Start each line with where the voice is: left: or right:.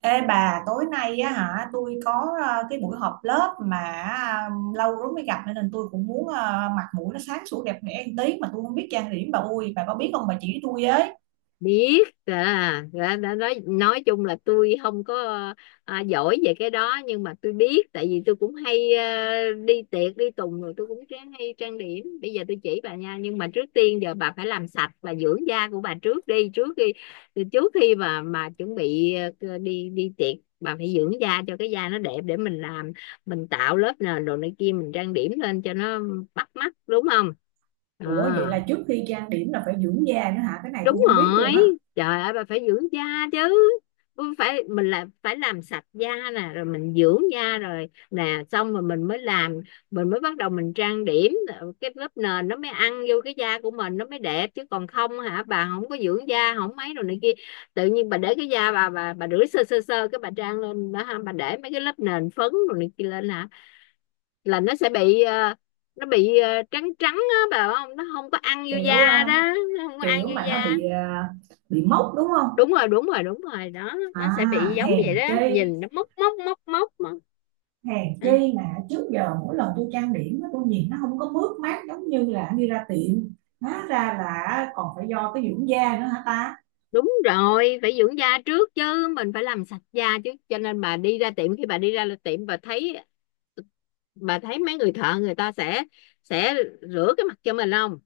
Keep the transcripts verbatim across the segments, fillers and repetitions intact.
right: Ê bà, tối nay á hả, tôi có ờ, cái buổi họp lớp mà ờ, lâu lắm mới gặp nên tôi cũng muốn ờ, mặt mũi nó sáng sủa đẹp đẽ một tí mà tôi không biết trang điểm. Bà ui, bà có biết không, bà chỉ tôi với.
left: Biết à? Đã, đã nói nói chung là tôi không có à, giỏi về cái đó, nhưng mà tôi biết. Tại vì tôi cũng hay à, đi tiệc đi tùng rồi tôi cũng ráng hay trang điểm. Bây giờ tôi chỉ bà nha, nhưng mà trước tiên giờ bà phải làm sạch và dưỡng da của bà trước đi, trước khi trước khi mà mà chuẩn bị à, đi đi tiệc bà phải dưỡng da cho cái da nó đẹp, để mình làm mình tạo lớp nền đồ này kia, mình trang điểm lên cho nó bắt mắt, đúng không? Ờ.
right: Ủa, vậy là trước khi trang điểm là phải dưỡng da nữa hả? Cái này
left: Đúng
right: tôi không biết
left: rồi,
right: luôn á.
left: trời ơi bà phải dưỡng da chứ. Cũng phải, mình là phải làm sạch da nè, rồi mình dưỡng da rồi nè, xong rồi mình mới làm, mình mới bắt đầu mình trang điểm, cái lớp nền nó mới ăn vô cái da của mình, nó mới đẹp. Chứ còn không hả, bà không có dưỡng da không mấy rồi này kia, tự nhiên bà để cái da bà, bà bà rửa sơ sơ sơ cái bà trang lên đó ha, bà để mấy cái lớp nền phấn rồi này kia lên hả, là nó sẽ bị ờ, nó bị ờ, trắng trắng á bà, không nó không có ăn vô
right: Kiểu ờ,
left: da đó, nó không có ăn
right: kiểu
left: vô
right: mà nó
left: da.
right: bị ờ, bị mốc đúng không?
left: Đúng rồi, đúng rồi, đúng rồi đó,
right: À,
left: nó sẽ bị giống
right: hèn
left: vậy đó,
right: chi,
left: nhìn nó mốc mốc mốc mốc mà.
right: hèn
left: à,
right: chi mà trước giờ mỗi lần tôi trang điểm á, tôi nhìn nó không có mướt mát giống như là đi ra tiệm. Hóa ra là còn phải do cái dưỡng da nữa hả ta?
left: Đúng rồi, phải dưỡng da trước chứ, mình phải làm sạch da chứ. Cho nên bà đi ra tiệm, khi bà đi ra tiệm bà thấy bà thấy mấy người thợ, người ta sẽ sẽ rửa cái mặt cho mình không?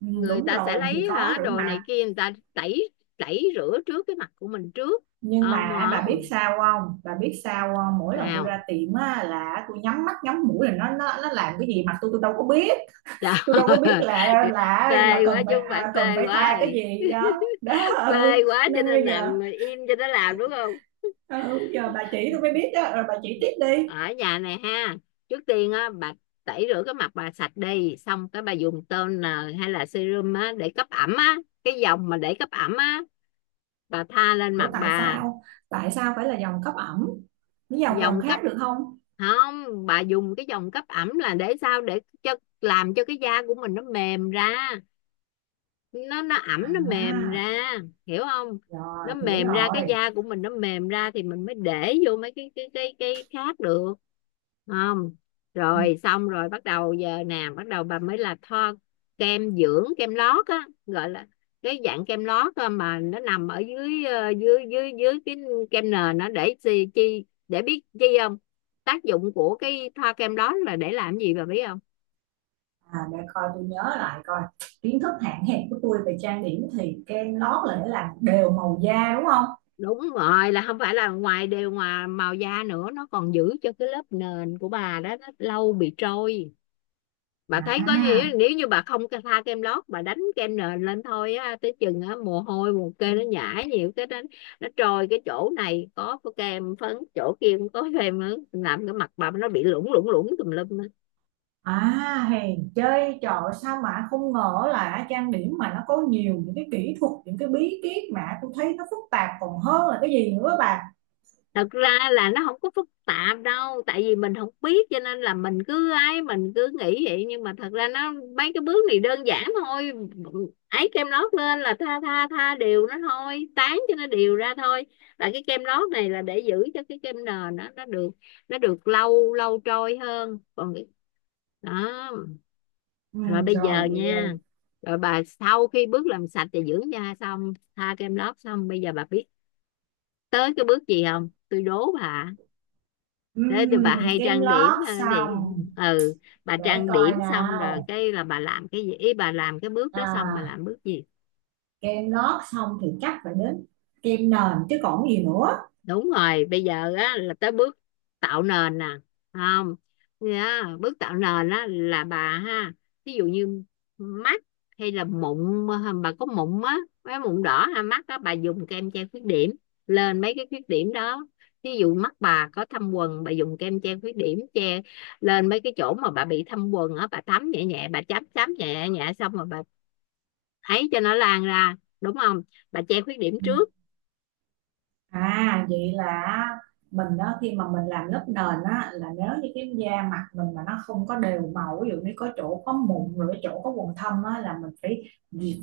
right: Ừ,
left: Người
right: đúng
left: ta sẽ
right: rồi, thì
left: lấy
right: có
left: hả
right: rửa
left: đồ
right: mặt.
left: này kia, người ta tẩy, tẩy rửa trước cái mặt của mình trước.
right: Nhưng
left: Không,
right: mà bà biết
left: không
right: sao không, bà biết sao không, mỗi lần tôi ra
left: sao.
right: tiệm á, là tôi nhắm mắt nhắm mũi, là nó nó nó làm cái gì mà tôi tôi đâu có biết.
left: Trời
right: Tôi đâu có biết
left: ơi,
right: là là là
left: phê quá
right: cần
left: chứ
right: phải
left: không phải
right: à, cần
left: phê
right: phải
left: quá
right: thoa cái
left: rồi.
right: gì đó đó.
left: Phê
right: Ừ,
left: quá, cho
right: nên bây
left: nên
right: giờ
left: nằm im cho nó làm đúng không?
right: ừ, giờ bà chỉ tôi mới biết đó, rồi bà chỉ tiếp đi.
left: Ở nhà này ha. Trước tiên á bà, tẩy rửa cái mặt bà sạch đi, xong cái bà dùng toner hay là serum á để cấp ẩm á, cái dòng mà để cấp ẩm á, bà tha lên
right: Ủa,
left: mặt
right: tại
left: bà.
right: sao tại sao phải là dòng cấp ẩm, cái dòng dòng
left: Dòng cấp
right: khác được không?
left: không, bà dùng cái dòng cấp ẩm là để sao, để cho làm cho cái da của mình nó mềm ra, nó nó ẩm nó mềm
right: À,
left: ra, hiểu không?
right: rồi
left: Nó
right: hiểu
left: mềm ra, cái
right: rồi.
left: da của mình nó mềm ra thì mình mới để vô mấy cái cái cái cái khác được. Không.
right: Ừ.
left: Rồi xong rồi bắt đầu giờ nè, bắt đầu bà mới là thoa kem dưỡng, kem lót á gọi là, cái dạng kem lót á mà nó nằm ở dưới ờ, dưới dưới dưới cái kem nền, nó để chi, chi để biết chi không, tác dụng của cái thoa kem đó là để làm gì bà biết không?
right: À, để coi tôi nhớ lại coi, kiến thức hạn hẹp của tôi về trang điểm thì kem lót là để làm đều màu da đúng không?
left: Đúng rồi, là không phải là ngoài đều, ngoài màu da nữa, nó còn giữ cho cái lớp nền của bà đó nó lâu bị trôi. Bà thấy, có nghĩa
right: À,
left: là nếu như bà không tha kem lót, bà đánh kem nền lên thôi á, tới chừng á mồ hôi mồ kê nó nhảy nhiều cái đó nó trôi, cái chỗ này có kem phấn, chỗ kia cũng có kem nữa, làm cái mặt bà nó bị lủng lủng lủng tùm lum á.
right: à, hèn chơi trò sao mà không ngờ là trang điểm mà nó có nhiều những cái kỹ thuật, những cái bí kíp mà tôi thấy nó phức tạp còn hơn là cái gì nữa bà.
left: Thật ra là nó không có phức tạp đâu, tại vì mình không biết cho nên là mình cứ ấy, mình cứ nghĩ vậy, nhưng mà thật ra nó, mấy cái bước này đơn giản thôi, ấy kem lót lên là tha tha tha đều nó thôi, tán cho nó đều ra thôi. Là cái kem lót này là để giữ cho cái kem nền nó nó được, nó được lâu, lâu trôi hơn. Còn cái đó.
right: Ừ,
left: Rồi bây giờ
right: rồi vậy
left: nha,
right: rồi.
left: rồi bà sau khi bước làm sạch và dưỡng da xong, tha kem lót xong, bây giờ bà biết tới cái bước gì không, tôi đố bà.
right: Ừ,
left: Thế thì bà hay
right: kem
left: trang điểm
right: lót
left: ờ, thì,
right: xong,
left: ừ, bà
right: để
left: trang
right: coi
left: điểm xong rồi
right: nào.
left: cái là bà làm cái gì ý, bà làm cái bước đó xong bà
right: À,
left: làm bước gì?
right: kem lót xong thì chắc phải đến kem nền chứ còn gì nữa.
left: Đúng rồi, bây giờ á là tới bước tạo nền nè. Không. Nha, bước tạo nền á là bà ha, ví dụ như mắt hay là mụn, bà có mụn á, cái mụn đỏ ha, mắt á, bà dùng kem che khuyết điểm lên mấy cái khuyết điểm đó. Ví dụ mắt bà có thâm quầng, bà dùng kem che khuyết điểm che lên mấy cái chỗ mà bà bị thâm quầng á, bà thấm nhẹ nhẹ, bà chấm chấm nhẹ nhẹ, xong rồi bà ấy cho nó lan ra, đúng không? Bà che khuyết điểm
right: Ừ.
left: trước.
right: À, vậy là mình đó, khi mà mình làm lớp nền á, là nếu như cái da mặt mình mà nó không có đều màu, ví dụ như có chỗ có mụn, rồi cái chỗ có quầng thâm á, là mình phải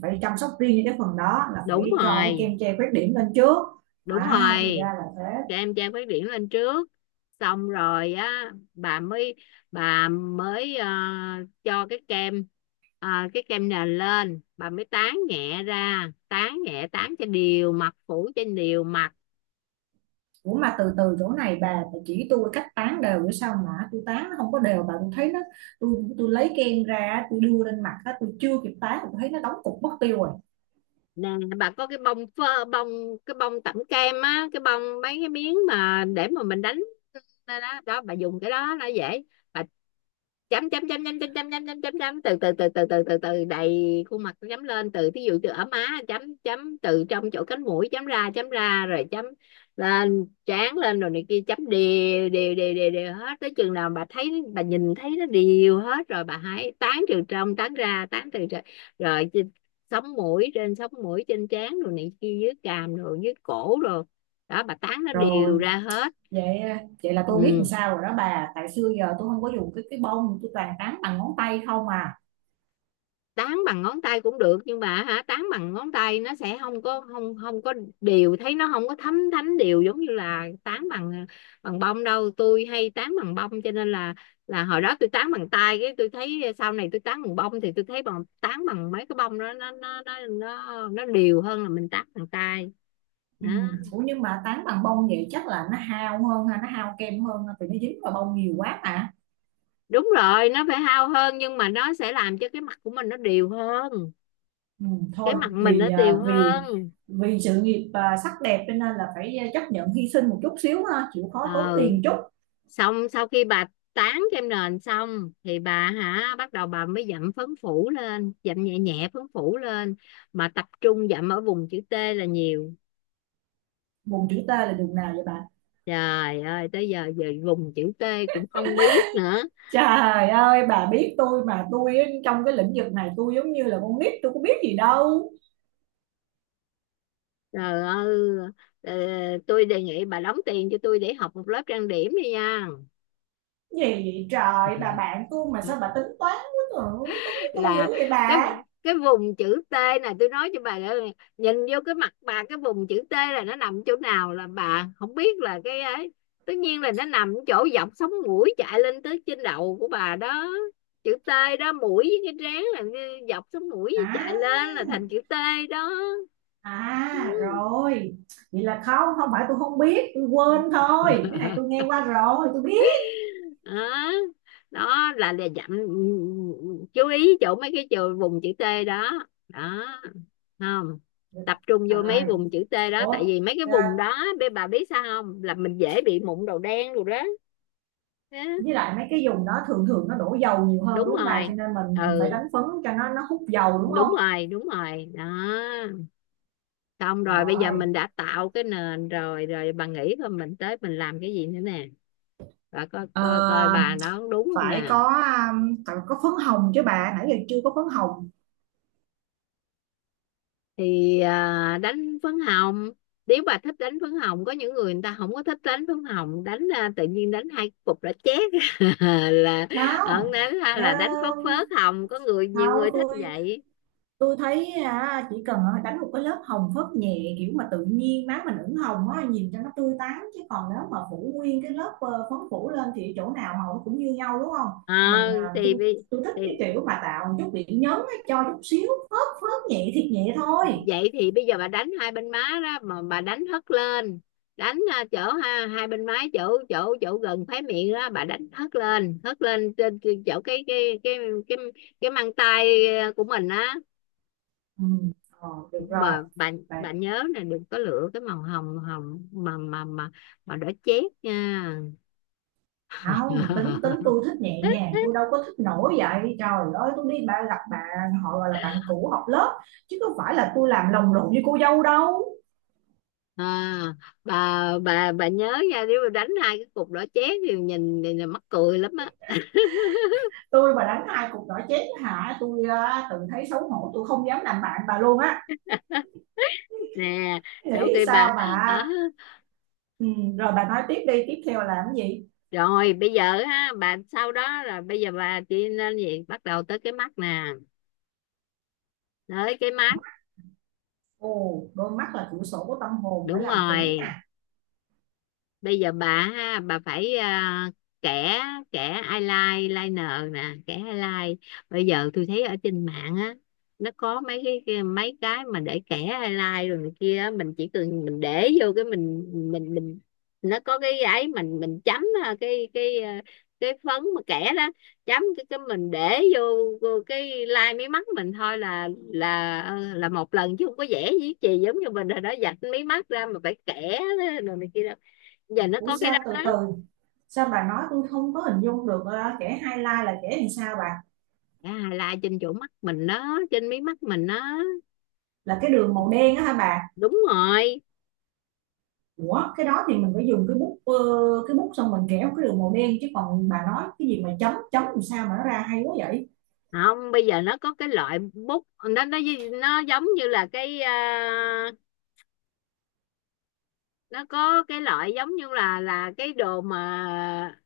right: phải chăm sóc riêng cho cái phần đó, là
left: Đúng
right: phải cho cái kem
left: rồi,
right: che khuyết điểm lên trước.
left: đúng
right: À, thì
left: rồi,
right: ra là thế.
left: cho em trang phát triển lên trước. Xong rồi á bà mới, bà mới ờ, cho cái kem ờ, cái kem nền lên, bà mới tán nhẹ ra, tán nhẹ tán cho đều mặt, phủ trên đều mặt.
right: Ủa mà từ từ, chỗ này bà, bà chỉ tôi cách tán đều nữa, sao mà tôi tán nó không có đều bà, tôi thấy nó, tôi tôi lấy kem ra tôi đưa lên mặt á, tôi chưa kịp tán tôi thấy nó đóng cục mất tiêu rồi.
left: Nè, bà có cái bông phơ bông, cái bông tẩm kem á, cái bông mấy cái miếng mà để mà mình đánh đó đó, đó bà dùng cái đó nó dễ. Bà chấm chấm chấm chấm chấm chấm chấm chấm chấm chấm, từ từ từ từ từ từ từ đầy khuôn mặt, chấm lên từ thí dụ từ ở má, chấm chấm từ trong chỗ cánh mũi chấm ra, chấm ra rồi chấm lên trán lên rồi này kia, chấm đều đều đều đều đều hết, tới chừng nào bà thấy bà nhìn thấy nó đều hết rồi bà hãy tán, từ trong tán ra, tán từ ra rồi sống mũi, trên sống mũi, trên trán rồi này kia, dưới cằm rồi dưới cổ rồi đó, bà tán nó
right: Rồi,
left: đều ra hết.
right: vậy ờ, vậy là tôi biết làm
left: Ừ.
right: sao rồi đó bà, tại xưa giờ tôi không có dùng cái cái bông, tôi toàn tán bằng ngón tay không à.
left: Tán bằng ngón tay cũng được, nhưng mà hả, tán bằng ngón tay nó sẽ không có, không không có đều, thấy nó không có thấm thánh đều giống như là tán bằng bằng bông đâu. Tôi hay tán bằng bông cho nên là là hồi đó tôi tán bằng tay, cái tôi thấy sau này tôi tán bằng bông thì tôi thấy bằng, tán bằng mấy cái bông đó nó nó nó nó nó đều hơn là mình tán bằng tay
right: Ừ.
left: đó.
right: Ủa nhưng mà tán bằng bông vậy chắc là nó hao hơn ha, nó hao kem hơn ha, vì nó dính vào bông nhiều quá mà.
left: Đúng rồi, nó phải hao hơn nhưng mà nó sẽ làm cho cái mặt của mình nó đều hơn,
right: Ừ.
left: cái
right: Thôi
left: mặt mình
right: vì
left: nó
right: à,
left: đều
right: vì
left: hơn.
right: vì sự nghiệp à, sắc đẹp cho nên là phải à, chấp nhận hy sinh một chút xíu ha, chịu khó tốn
left: Ờ,
right: tiền chút.
left: xong sau khi bà tán kem nền xong thì bà hả, bắt đầu bà mới dặm phấn phủ lên, dặm nhẹ nhẹ phấn phủ lên, mà tập trung dặm ở vùng chữ T là nhiều.
right: Vùng chữ T là đường nào vậy bà?
left: Trời ơi, tới giờ giờ vùng chữ T cũng không biết nữa.
right: Trời ơi, bà biết tôi mà, tôi trong cái lĩnh vực này tôi giống như là con nít, tôi có biết gì đâu.
left: Trời ơi, ờ, tôi đề nghị bà đóng tiền cho tôi để học một lớp trang điểm đi nha.
right: Gì trời, bà bạn tôi mà sao bà tính toán quá trời, tính với tôi dữ
left: Là
right: vậy
left: cái
right: bà.
left: cái vùng chữ T này, tôi nói cho bà là, nhìn vô cái mặt bà cái vùng chữ T là nó nằm chỗ nào là bà không biết, là cái ấy, tất nhiên là nó nằm chỗ dọc sống mũi chạy lên tới trên đầu của bà đó, chữ T đó, mũi với cái trán là dọc sống mũi
right: À,
left: chạy lên là thành chữ T đó.
right: à rồi, vậy là không, không phải tôi không biết, tôi quên thôi, cái này tôi nghe qua rồi tôi biết.
left: Đó đó, là là dặm, chú ý chỗ mấy cái chữ vùng chữ T đó đó. Không, tập trung vô mấy
right: Rồi.
left: vùng chữ T đó, tại
right: Ủa,
left: vì mấy cái
right: à,
left: vùng đó bé, bà biết sao không, là mình dễ bị mụn đầu đen rồi đó. Thế,
right: với lại mấy cái vùng đó thường thường nó đổ dầu nhiều hơn
left: đúng
right: đúng không bà,
left: rồi,
right: cho nên mình mình phải
left: ừ,
right: đánh phấn cho nó nó hút dầu đúng không?
left: đúng rồi, đúng rồi đó. Xong rồi bây giờ
right: Rồi.
left: mình đã tạo cái nền rồi, rồi bà nghĩ coi mình tới mình làm cái gì nữa nè, bà coi
right: Ờ,
left: coi coi bà nó đúng không
right: phải
left: nè.
right: có à, phải có phấn hồng chứ bà, nãy giờ chưa có phấn hồng.
left: Thì à, đánh phấn hồng, nếu bà thích đánh phấn hồng, có những người người ta không có thích đánh phấn hồng, đánh à, tự nhiên đánh hai cục đã chét, là ở
right: Không.
left: đó, là
right: Ờ,
left: là đánh phớt phớt hồng, có người nhiều
right: không,
left: người thích
right: tôi
left: vậy.
right: tôi thấy à, chỉ cần à, đánh một cái lớp hồng phớt nhẹ, kiểu mà tự nhiên má mình ửng hồng á, nhìn cho nó tươi tắn, chứ còn nếu mà phủ nguyên cái lớp ờ, phấn phủ lên thì chỗ nào hồng cũng như nhau đúng không?
left: Ờ.
right: Mình à, tôi
left: thì, bi-
right: tôi thích
left: thì
right: cái kiểu mà tạo một chút điểm nhấn á, cho chút xíu phớt phớt nhẹ thiệt nhẹ thôi.
left: vậy thì bây giờ bà đánh hai bên má đó, mà bà đánh hất lên, đánh à, chỗ ha, hai bên má chỗ chỗ chỗ gần khóe miệng đó, bà đánh hất lên, hất lên trên, trên chỗ cái cái cái cái cái mang tay à, của mình á.
right: Ừ, ờ, được rồi.
left: Mà bạn
right: Bà-
left: bạn nhớ là đừng có lựa cái màu hồng hồng mà mà mà mà đỏ chét nha.
right: không, tính tính tôi thích nhẹ nhàng, tôi đâu có thích nổi vậy. Trời ơi, tôi đi ba gặp bạn, họ gọi là bạn cũ học lớp chứ không phải là tôi làm lồng lộn với cô dâu đâu.
left: à, bà bà bà nhớ nha, nếu mà đánh hai cái cục đỏ chét thì nhìn thì là mắc cười lắm á.
right: Tôi mà đánh hai cục nỏ chén hả, tôi ờ, tự thấy xấu hổ, tôi không dám làm bạn bà luôn á.
left: Nè, sau
right: Nghĩ
left: khi bà
right: sao mà.
left: ờ,
right: Ừ, rồi bà nói tiếp đi, tiếp theo là làm gì?
left: rồi bây giờ ha bà, sau đó là bây giờ bà đi lên gì, bắt đầu tới cái mắt nè, tới cái mắt.
right: Ồ, đôi mắt là cửa sổ của tâm hồn, phải
left: Đúng
right: làm kỹ nè.
left: rồi, bây giờ bà ha, bà phải à, kẻ, kẻ eyeliner liner nè, kẻ eyeliner. Bây giờ tôi thấy ở trên mạng á, nó có mấy cái cái- mấy cái mà để kẻ eyeliner rồi này kia á, mình chỉ cần mình để vô cái mình mình mình, nó có cái ấy mình mình chấm à, cái cái à, cái phấn mà kẻ đó, chấm cái cái mình để vô, vô cái line mí mắt mình thôi là, là là một lần chứ không có vẽ gì chì giống như mình rồi đó, vạch mí mắt ra mà phải kẻ rồi này kia đó, giờ nó
right: Ủa,
left: có cái đó
right: sao, từ
left: đó.
right: từ, sao bà nói tôi không có hình dung được, ờ, kẻ highlight là kẻ làm sao bà?
left: À, là trên chỗ mắt mình đó, trên mí mắt mình đó.
right: Là cái đường màu đen á hả bà?
left: Đúng rồi.
right: Ủa cái đó thì mình phải dùng cái bút ờ, cái bút, xong mình kéo cái đường màu đen, chứ còn bà nói cái gì mà chấm chấm làm sao mà nó ra hay quá vậy?
left: Không, bây giờ nó có cái loại bút nó nó nó giống như là cái à, nó có cái loại giống như là là cái đồ mà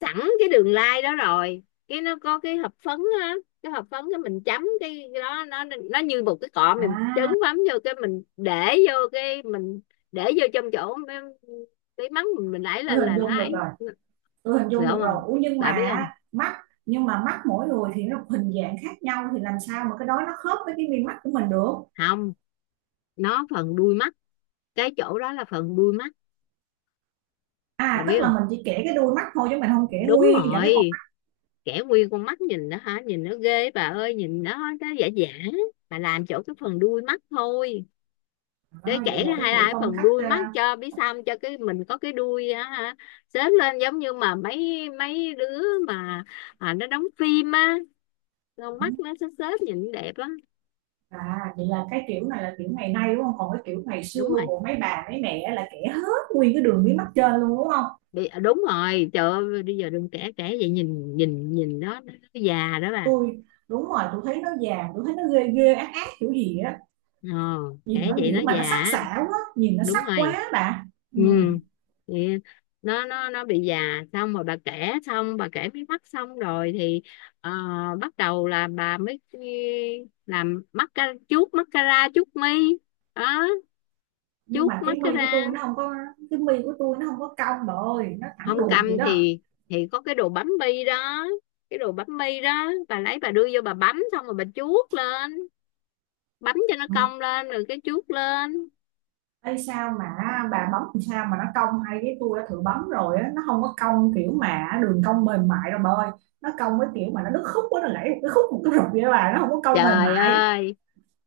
left: sẵn cái đường lai đó rồi, cái nó có cái hộp phấn á, cái hộp phấn, cái mình chấm cái cái đó, nó nó như một cái cọ, mình trấn
right: À,
left: bấm vô cái mình để vô cái mình để vô trong chỗ cái mắng mình mình đẩy
right: tôi
left: lên
right: hình
left: là nó
right: dung được
left: ấy,
right: rồi, tôi hình
left: được
right: dung được rồi.
left: không,
right: Ủa nhưng
left: bà biết
right: mà
left: không?
right: mắt, nhưng mà mắt mỗi người thì nó hình dạng khác nhau thì làm sao mà cái đó nó khớp với cái mi mắt của mình được?
left: Không, nó phần đuôi mắt, cái chỗ đó là phần đuôi mắt, bà
right: À,
left: biết
right: tức là
left: không?
right: mình chỉ kể cái đuôi mắt thôi chứ mình không kể
left: Đúng
right: nguyên cả cái con
left: rồi,
right: mắt.
left: kẻ nguyên con mắt nhìn đó hả, nhìn nó ghê bà ơi, nhìn nó nó giả giả, bà làm chỗ cái phần đuôi mắt thôi,
right: À,
left: để
right: vậy
left: kẻ
right: là cái
left: hay
right: kiểu
left: là
right: phong
left: phần
right: cách
left: đuôi
right: ờ,
left: mắt cho biết sao, cho cái mình có cái đuôi á hả, xếp lên giống như mà mấy mấy đứa mà à, nó đóng phim á, con mắt nó xếp xếp nhìn đẹp á.
right: à vậy là cái kiểu này là kiểu ngày nay đúng không, còn cái kiểu ngày xưa
left: Đúng rồi,
right: của mấy bà mấy mẹ là kể hết nguyên cái đường mí mắt trên luôn đúng không?
left: đi à, đúng rồi, trời ơi bây giờ đừng kể, kể vậy nhìn nhìn nhìn nó nó già đó bà.
right: Tôi đúng rồi, tôi thấy nó vàng, tôi thấy nó ghê ghê ác ác kiểu gì á.
left: Ờ,
right: Nhìn
left: trẻ
right: nó
left: vậy nó
right: kiểu mà
left: già
right: nó sắc
left: á.
right: sảo quá, nhìn nó
left: Đúng
right: sắc
left: rồi,
right: quá bà. Ừ.
left: ừ, thì nó nó nó bị già. Xong rồi bà kể xong, bà kể mí mắt xong rồi thì ờ, bắt đầu là bà mới làm mascara, chuốt mascara, chuốt mi đó,
right: Nhưng
left: chuốt
right: mà cái mi
left: mascara.
right: của tôi nó không có, cái mi của tôi nó không có cong bà ơi, nó thẳng
left: Không
right: đuột vậy
left: cầm
right: đó.
left: thì thì có cái đồ bấm bi đó, cái đồ bấm bi đó bà lấy bà đưa vô bà bấm, xong rồi bà chuốt lên, bấm cho nó
right: Ừ.
left: cong lên rồi cái chuốt lên.
right: Ê, sao mà bà bấm làm sao mà nó cong hay, cái tôi đã thử bấm rồi á, nó không có cong kiểu mà đường cong mềm mại đâu bà ơi. Nó cong với kiểu mà nó đứt khúc quá, nó gãy một cái khúc một cái rụp vậy bà, nó không có cong mềm
left: Trời
right: mại.
left: ơi,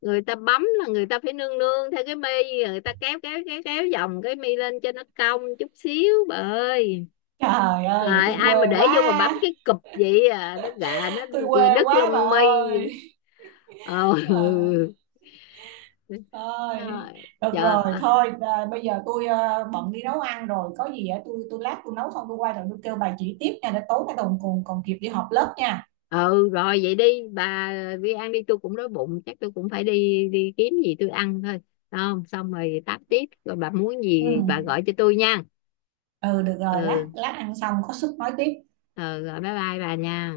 left: người ta bấm là người ta phải nương nương theo cái mi, người ta kéo kéo kéo kéo vòng cái mi lên cho nó cong chút xíu bà ơi.
right: Trời ơi, vậy
left: Rồi,
right: tôi
left: ai mà
right: quê
left: để vô mà bấm
right: quá.
left: cái cụp vậy à, nó gà nó
right: Tôi quê
left: đứt
right: quá bà
left: lông mi.
right: ơi.
left: Ờ,
right: Ờ.
left: ừ.
right: Thôi, được rồi,
left: Trời,
right: thôi à, bây giờ tôi à, bận đi nấu ăn rồi, có gì á tôi tôi lát tôi nấu xong tôi quay rồi tôi kêu bà chỉ tiếp nha, để tối nay còn còn còn kịp đi họp lớp nha.
left: ừ rồi vậy đi bà, đi ăn đi, tôi cũng đói bụng, chắc tôi cũng phải đi, đi kiếm gì tôi ăn thôi. Đúng không, xong rồi táp tiếp, rồi bà muốn
right: Ừ,
left: gì bà gọi cho tôi nha.
right: ừ được rồi, lát
left: Ừ,
right: lát ăn xong có sức nói tiếp.
left: ừ rồi bye bye bà nha.